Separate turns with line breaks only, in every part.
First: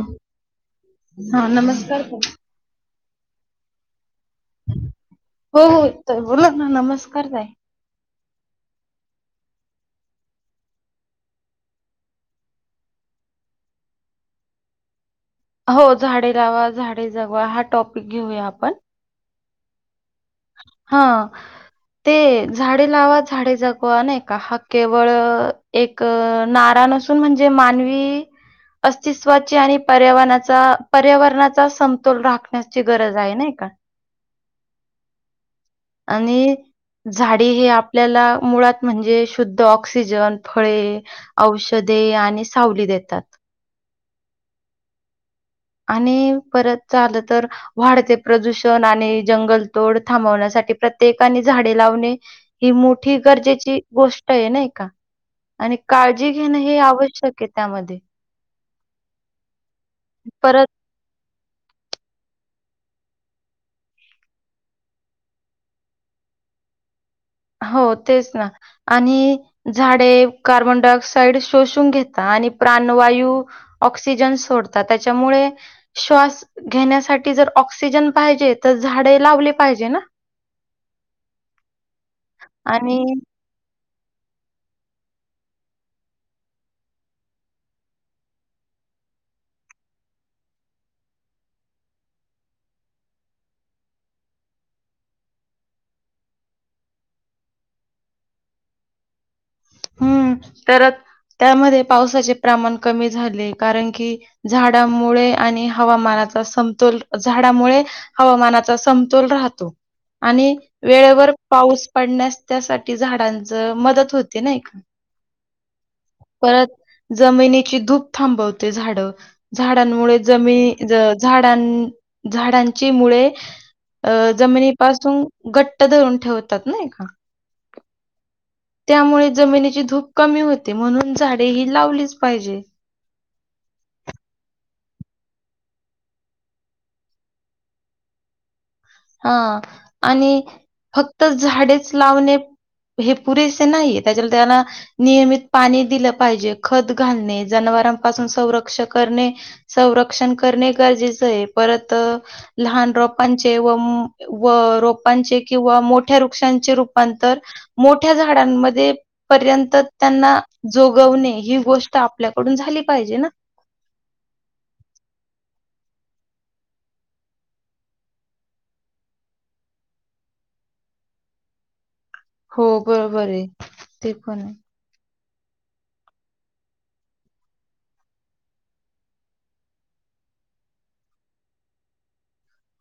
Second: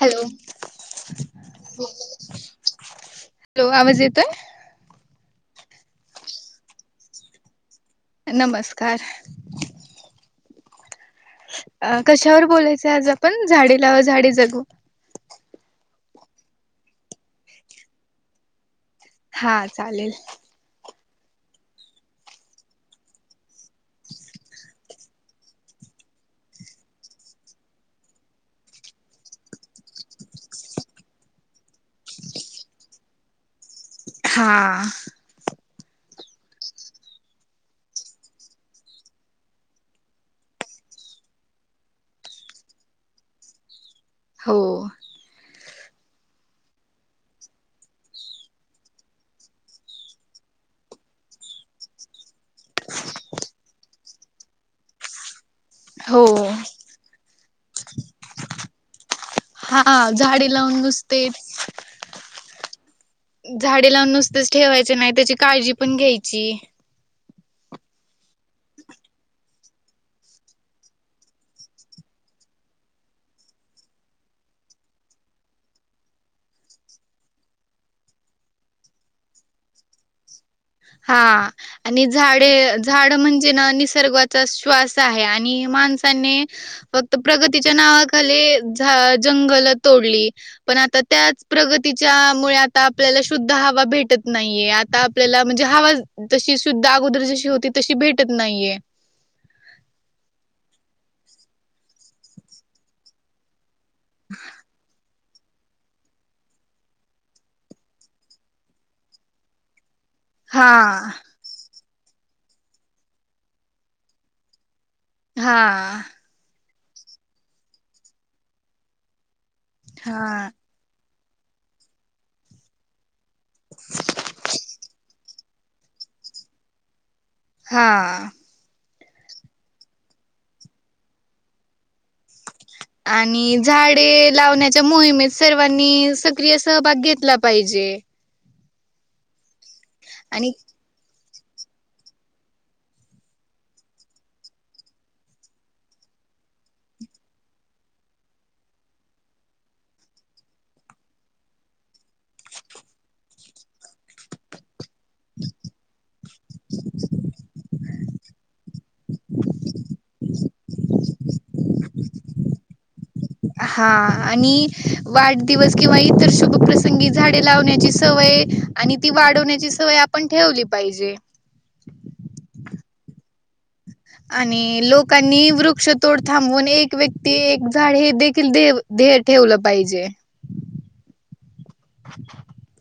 Hello
हा नमस्कार ताई.
हॅलो आवाज येतोय
हो हो बोलाना नमस्कार ताई
नमस्कार अ कशावर बोलायचं आज आपण झाडी ला झाडे जगू
हो झाडे लावा झाडे जगवा हा टॉपिक घेऊया आपण
हा चालेल
हा ते झाडे लावा झाडे जगवा नाही का हा केवळ एक नारा नसून म्हणजे मानवी अस्तित्वाची आणि पर्यावरणाचा पर्यावरणाचा समतोल राखण्याची गरज आहे नाई का
हा
आणि झाडी हे आपल्याला मुळात म्हणजे शुद्ध ऑक्सिजन फळे औषधे आणि सावली देतात
हो
आणि परत चालं तर वाढते प्रदूषण आणि जंगलतोड थांबवण्यासाठी प्रत्येकाने झाडे लावणे ही मोठी गरजेची गोष्ट आहे ना का आणि
हो
काळजी घेणं हे आवश्य शक्य त्या मध्ये
हा झाडे लावून तेन झाडे लावून नुसतेच ठेवायच नाही त्याची काळजी पण घ्यायची
हो तेच ना आणि झाडे कार्बन डाय ऑक्साइड शोषून घेता आणि प्राणवायू ऑक्सिजन सोडता त्याच्यामुळे श्वास घेण्यासाठी जर ऑक्सिजन पाहिजे तर झाडे लावले पाहिजे ना
हा आणि झाडे
आणि
झाड म्हणजे ना निसर्गाचा श्वास आहे आणि माणसाने फक्त प्रगतीच्या नावाखाली जंगल तोडली पण आता त्याच प्रगतीच्या मुळे आता आपल्याला शुद्ध हवा भेटत नाहीये आता आपल्याला म्हणजे हवा जशी सुद्धा अगोदर जशी होती तशी भेटत नाहीये
हम्म, तर त्यामध्ये पावसाचे प्रमाण कमी झाले कारण की झाडामुळे आणि हवामानाचा समतोल झाडामुळे हवामानाचा समतोल राहतो आणि
हा.
वेळेवर पाऊस पडण्यास त्यासाठी झाडांच मदत होत ते नाही का
हा
परत जमिनीची धूप थांबवते झाडं झाडांमुळे
हा
जमीन झाडां झाडांची मुळे अ जमिनीपासून घट्ट धरून ठेवतात ना एका
हा
त्यामुळे जमिनीची धूप कमी होते म्हणून झाडे ही लावलीच पाहिजे.
आणि झाडे लावण्यात च्या मोहिमेत सर्वांनी सक्रिय सहभाग घेतला पाहिजे.
हा. आणि फक् तर झाडेच लावणे हे पुरेसे नाहीये त्याच्या त्याला नियमित पाणी दिलं पाहिजे खत घालणे जनावरांपासून संरक्ष करणे संरक्षण करणे गरजे चय परत लहान रोपांचे व हम्म व रोपांचे किंवा मोठ मोठ्या वृक्षांचे रूपांतर मोठ मोठ्या झाडांमध्ये ते पर्यंत त्यांना जोगवणे ही गोष्ट आपल्याकडून झाली पाहिजे ना.
दिवस किंवा इतर शुभ प्रसंगी झाडे लावण्याची सवय आणि ती वाढवण्याची सवय आपण ठेवली पाहिजे.
हो बरोबर रे.
आणि लोक कांनी वृक्षतोड थांबवून एक व्यक्ती एक झाड हे देखील देह ठेवलं पाहिजे.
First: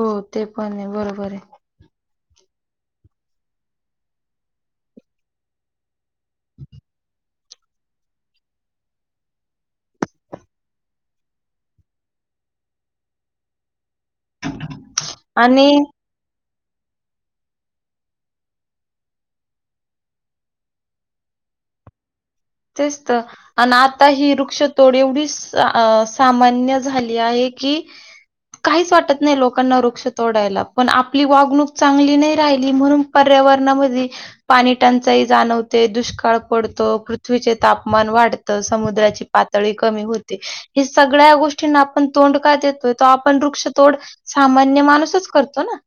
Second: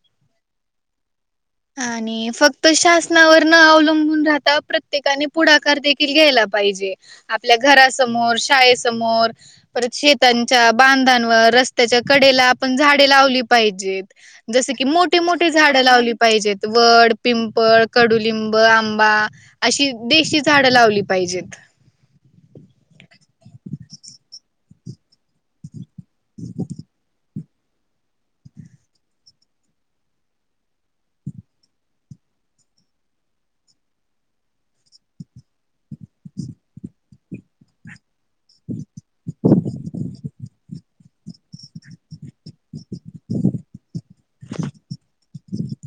हो ते पण हाय बरोबर हाय.
आणि फक्त शासनावर न अवलंबून राहता प्रत्येकाने पुढाकार दे खील घ्यायला पाहिजे. आपल्या घरासमोर शाळेसमोर परत शेतांच्या बांधान वर रस्त्याच्या कडेला आपण झाडे लावली पाहिजेत. जसं की मोठी मोठी
आणि
झाडं लावली पाहिजेत वड, पिंपळ, कडुलिंब, आंबा अशी देशी झाड लावली पाहिजेत.
तेच तर आणि आता ही वृक्षतोड एवढीसं सामान्य झाली आहे कि काहीच वाटत नाइ लोकांना वृक्ष तोडायला पण आपली वागणूक चांगली नाइ राहिली म्हणून पर्यावरणामध्ये पाणी टंचाई जाणवते दुष्काळ पडतो पृ पृथ्वीचे तापमान वाढतं समुद्राची पातळी कमी होते हे सगळ्या गोष्टींना आपण तोंड का देतोय तो आपण वृक्ष तोड सामान्य माणूसच करतो ना.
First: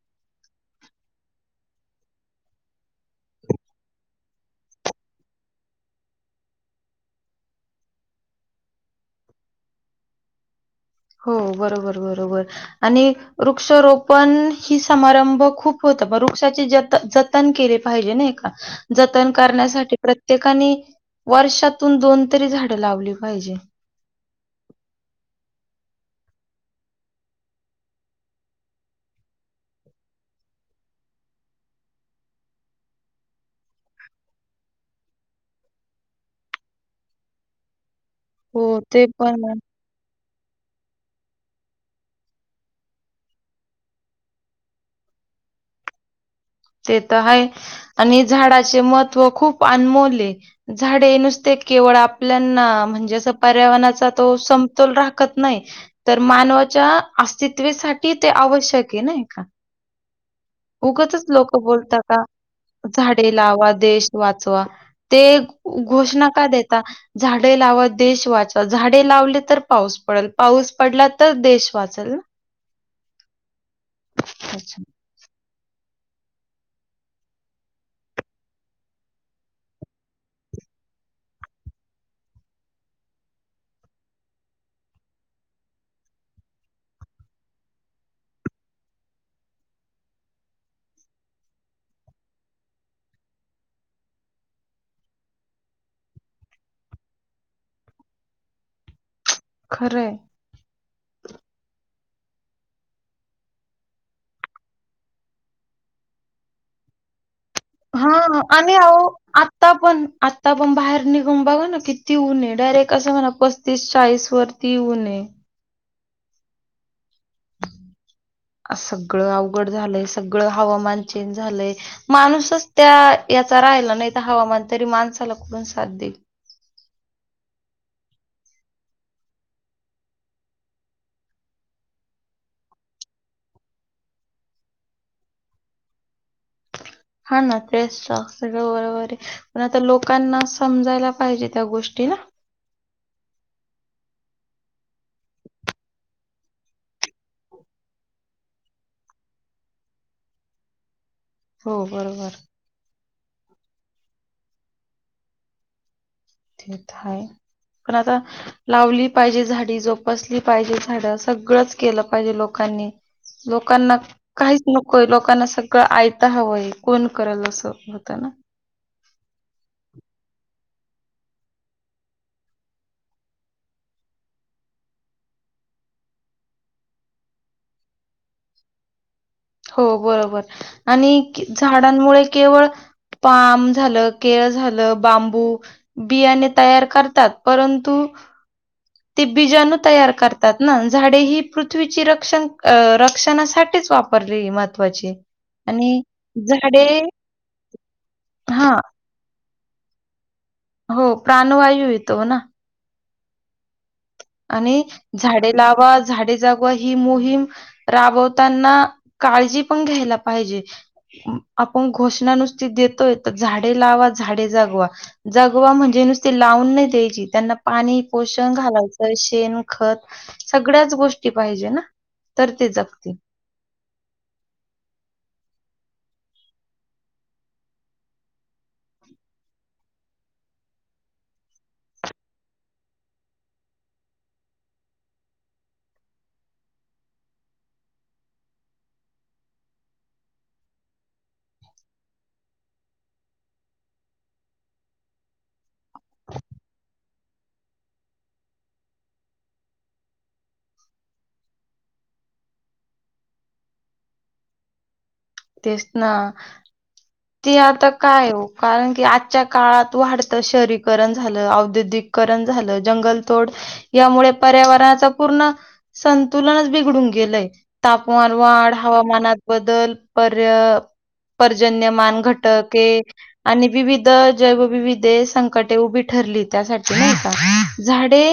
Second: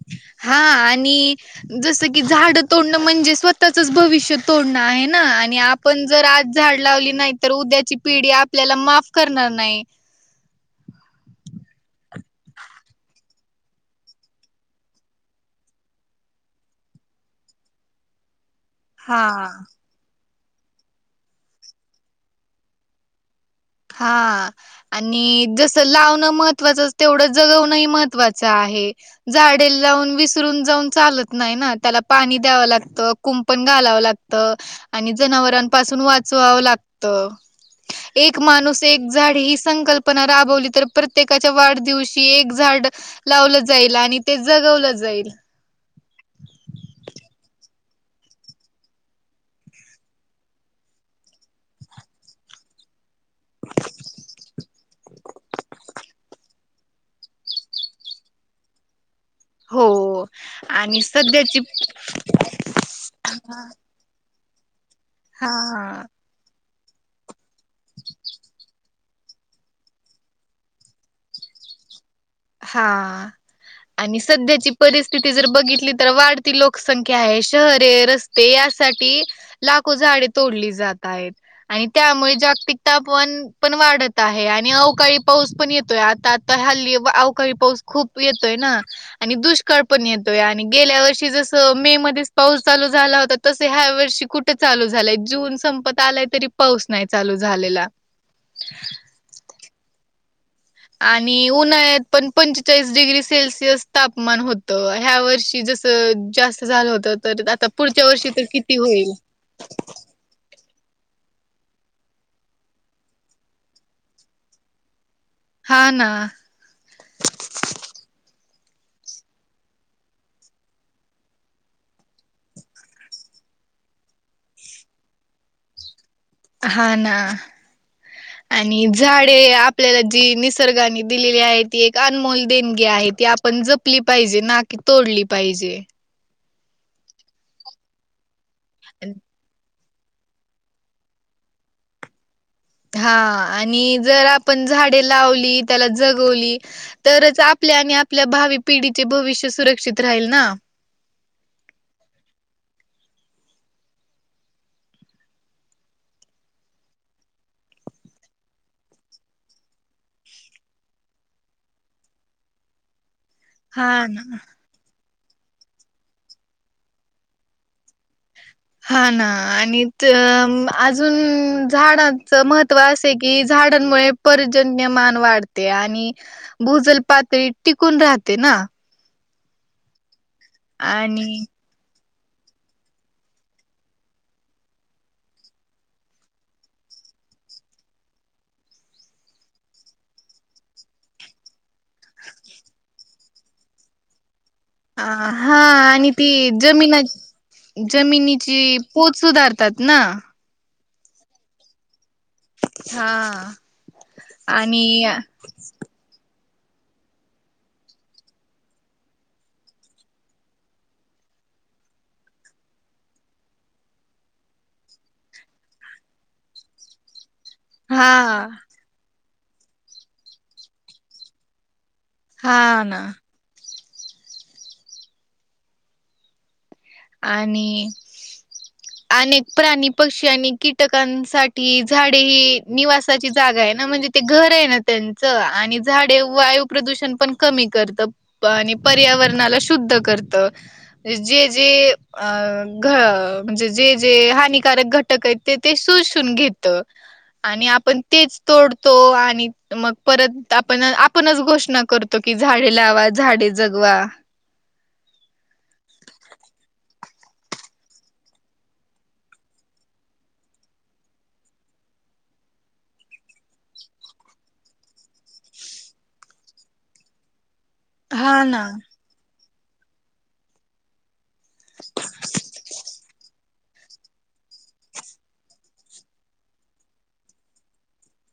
हा आणि जसं की झाड तोडणं म्हणजे स्वतःचचं भविष्य तोडणं आहे ना आणि आपण जर आज झाड लावली नाइ तर उद्याची पिढी आपल्याला माफ करणार नाइ.
हो बरोबर बरोबर आणि वृक्षारोपण ही समारंभ खूप होत म वृक्षाचे जत जतन केले पाहिजे नाइ का.
हा
जतन करण्यासाठी प्र प्रत्येकानी वर्षातून दोन तरी झाड लावली पाहिजे.
हा आणि जसं लावण महत्त्वाचं तेवढं जगवणं ही महत्त्वाचं आहे, झाडे लावून विसरून जाऊन चालत नाइ ना त्याला पाणी द्यावं लागत कुंपण घालावं लागत आणि जनावरांपासून वाचवावं लागतं ए
हो
माणूस
ते
एक झाड
पण
ही
आहे.
संकल्पना राबवली तर प्रत्येकाच्या वाढदिवशी एक झाड लावलं जाईल आणि ते जगवलं जाईल.
ते तर हाय आणि झाडाचे महत्त्व खूप अनमोल झाडे नुसते केवळ आपल्याना म्हणजे असं पर्यावरणाचा तो समतोल राखत नाही तर मानवाच्या अस्तित्वेसाठी ते आवश्यक हे नाइ.
हो आणि सध्या
लोकं बोलता का झाडे लावा देश वाच चवा ते
हा
घोषणा का देत आ झाडे लावा देश वाचवा झाडे लावले तर पाऊस पडेल पाऊस पडला तर देश वाचलं.
हां. आणि सध्याची परिस्थिती जर बघितली तर वाढती लोकसंख्या आहे शहरे रस्ते यासाठी लाखो झाडे तोडली जात आहेत आणि त्यामुळे जागतिक तापमान पण वाढत आहे आणि अवकाळी पाऊस पण येतोय आता आता हल्ली री पाऊस खूप येतोय ना आणि दुष्काळ पण येतोय आणि गेल्या वर्षी जसं मे मध्ये पाऊस चालू झाला होता तसं ह्या वर्षी कुठे चालू झालाय जून संपत आलाय तरी पाऊस नाही चालू झालेला.
खरं आहे.
आणि उन्हाळ्यात पण पंचेचाळीस डिग्री सेल्सिअस तापमान होतं ह्या वर्षी जसं जास्त झालं होत?
हा आणि आता पण आता पण आपण बाहेर निघून बघा ना किती ऊन आहे डायरेक्ट असं म्हणा पस्तीस चाळीस वर ती ऊन आहे.
हा ना.
सगळं अवघड झालंय सगळं हवामान चेंज झालंय माणूसच त्या याचा राहिला नाही तर हवामान तरी माणसाला कोठून साथ देईल?
हा ना आणि झाडे आपल्याला जी निसर्गाने दिलेली आहे ती एक अनमोल देणगी आहे ती आपण जपली पाहिजे ना की तोडली पाहिजे?
हा ना तेच तर. सगळं बरोबर आहे. तर लोकांना समजायला पाहिजे त्या गोष्टी ना.
हा आणि जर आपण झाडे लावली त्याला जगवली तरच आपल्या आणि आपल्या भावी पिढीचे भविष्य सुरक्षित राहील ना.
हो बरोबर. ते तर आहे पण आता लावली पाहिजे झाडी जोपासली पाहिजे झाड सगळंच केलं पाहिजे लोकांनी. लोकांना
हा ना.
काहीच नको आहे लोकांना पण सगळं ऐता हवंय कोण करल असं होतं ना?
हा ना आणि त अम, अजून झाडांच महत्त्व असे कि झाडांमुळे पर्जन्यमान वाढते आणि भूजल पातळी टिकून राहते ना.
हो बरोबर. आणि झाडांमुळे केवळ पाम झालं केळ झालं बांबू बियाणे तयार करतात परंतु ते बीजणू तयार करतात ना झाडे ही पृथ्वीची रक्षणासाठीच वापर
हा आणि ती
झाडे
जमिना जमिनीची
हां,
पोत सुधार तात ना.
हो प्राणवायू येतो ना.
हा.
आणि झाडे लावा झाडे जगवा ही मोहीम राबवताना काळजी पण घ्यायला पाहिजे आपण घोषणा नुसती देतोय तर झाडे लावा झाडे जगवा जगवा म्हणजे नुसती लावून नाही द्यायची. त्यांना पाणी
हा
पोषण घालायचं. शेण खत सगळ्याच गोष्टी पाहिजे ना. तर
हा
ते
ना
जगते.
आणि अनेक प्राणी पक्षी आणि कीटकांसाठी झाडे ही निवासाची जागा आहे ना म्हणजे ते घर आहे ना त्यांचं आणि झाडे वायू प्रदूषण पण कमी करत आणि पर्यावरणाला शुद्ध करत जे म्हणजे घ जे जे हानिकारक घटक आहेत ते ते शॊसून घेत. आणि आपण तेच तोडतो आणि मग परत आपण आपणच घोषणा करतो कि झाडे लावा झाडे जगवा.
तेच ना ते आता काय हो कारण कि आजच्या काळात वाढतं शहरीकरण झालं औद्योगिककरण झालं जंगलतोड यामुळे पर्यावरणाचा पूर्ण संतुलनच बिघडून गेलंय. तापमान
हा ना.
वाढ हवामानात बदल पर पर्जन्यमान घटके आणि विविध जगविविधे संकटे उभी ठरली त्यासाठी नही का? झाडे,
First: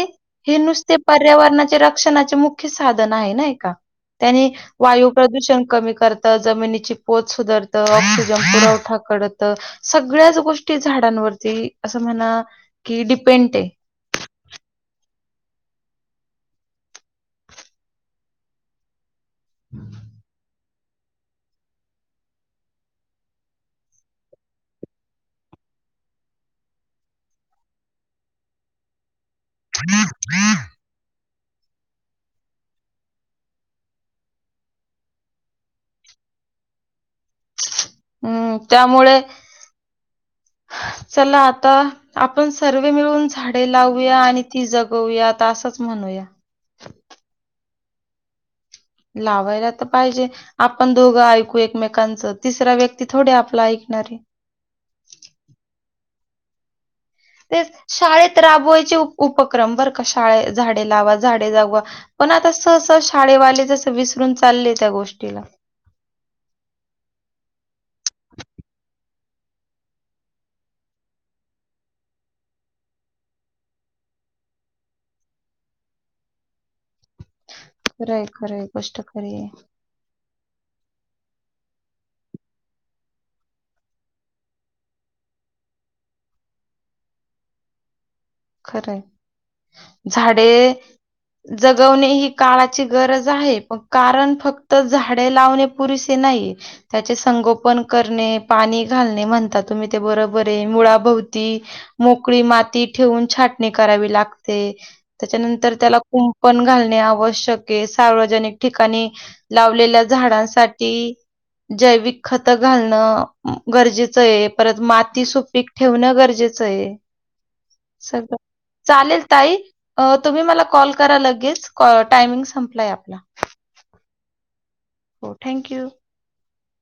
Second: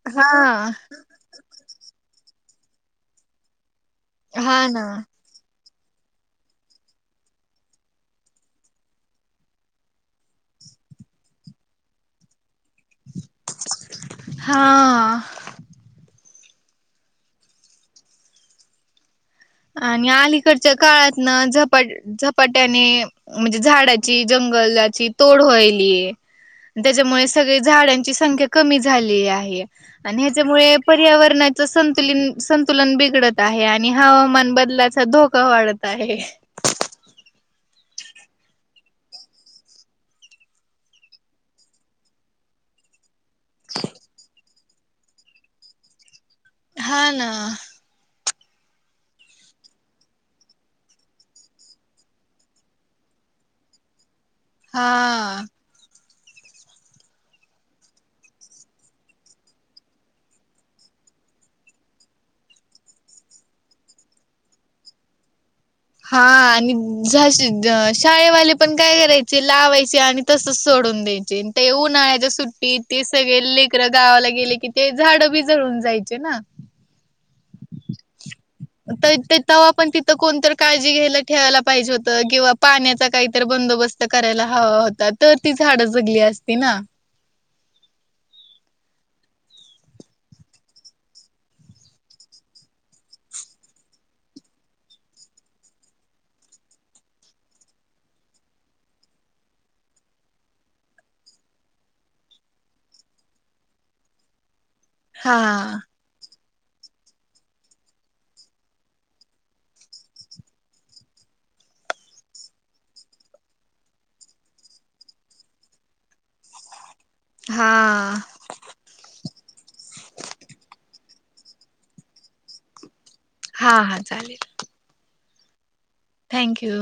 हे
हा.
नुसते पर्यावरणाचे शिक्षणाचे मुख्य साधन आहे नाही का? त्यांनी
हा ना.
वायू प्रदूषण कमी करत जमीनी ची पोत सुधारत, ऑक्सिजन पुरवठा करत, सगळ्याच गोष्टी झाडांवरती असं म्हणा की डिपेंड आहे.
हा. आणि अलीकड च्या काळात ना झपाट झपाट्याने म्हणजे झाडाची जंगलाची तोड व्हायलीये, त्याच्यामुळे सगळे झाडांची संख्या कमी झाली आहे. आणि ह्याच्यामुळे पर्यावरणा च संतुलन संतुलन बिडत आहे आणि हवामाना बदलाचा धोका वाढत आहे.
हम्. त्यामुळे चला आता आपण सर्वे मिळून झाडे लावूया आणि ती जगवूया आता असंच म्हणूया.
हा ना.
लावायला तर पाहिजे, आपण दोघं ऐकू एकमेकांच तिसरा व्यक्ती थोडे आपला ऐकणारे
हा.
ते शाळेत राबवायचे उपक्रम बरं का? शाळ झाडे लावा झाडे जागवा पण आता सहसा शाळेवाले जस विसरून चालले त्या गोष्टीला.
हा आणि जाशी शाळेवाले पण काय करायचे लावायचे आणि तसस सोडून द्यायचे ते उन्हाळ्याच्या सुट्टी ते सगळे लेकर गावाला गेले कि, ते झाड बि जळून जायचे ना.
राईट.
ताई ते तेव्हा पण तिथं कोणतरी काळजी घ्यायला ठेवायला पाहिजे होत किंवा पाण्याचा काहीतरी बंदोबस्त करायला हवा होता, तर ती झाडं जगली असती ना.
खर झाडे जगवणे ही काळाची गरज आहे. पण कारण फक्त झाडे लावणे पुरसे नाही, त्याचे संगोपन करणे पाणी घालणे, म्हणता तुम्ही ते बरोबर आहे. मुळाभोवती मोकळी माती ठेवून छाटणी करावी लागते.
हा
त्याच्यानंतर त्याला पण घालणे आवश्यक आहे, सार्वजनिक ठिकाणी लावलेल्या झाडांसाठी जैविक खत घालणं गरजेचं आहे, परत माती सुपीक ठेवणं गरजेचं आहे.
हा
सगळं चालेल. ताई? तुम्ही मला कॉल करा, लगेच टाइमिंग संपलाय आपला.
हां हां चालेल.
हो थँक यू.
थँक्यू.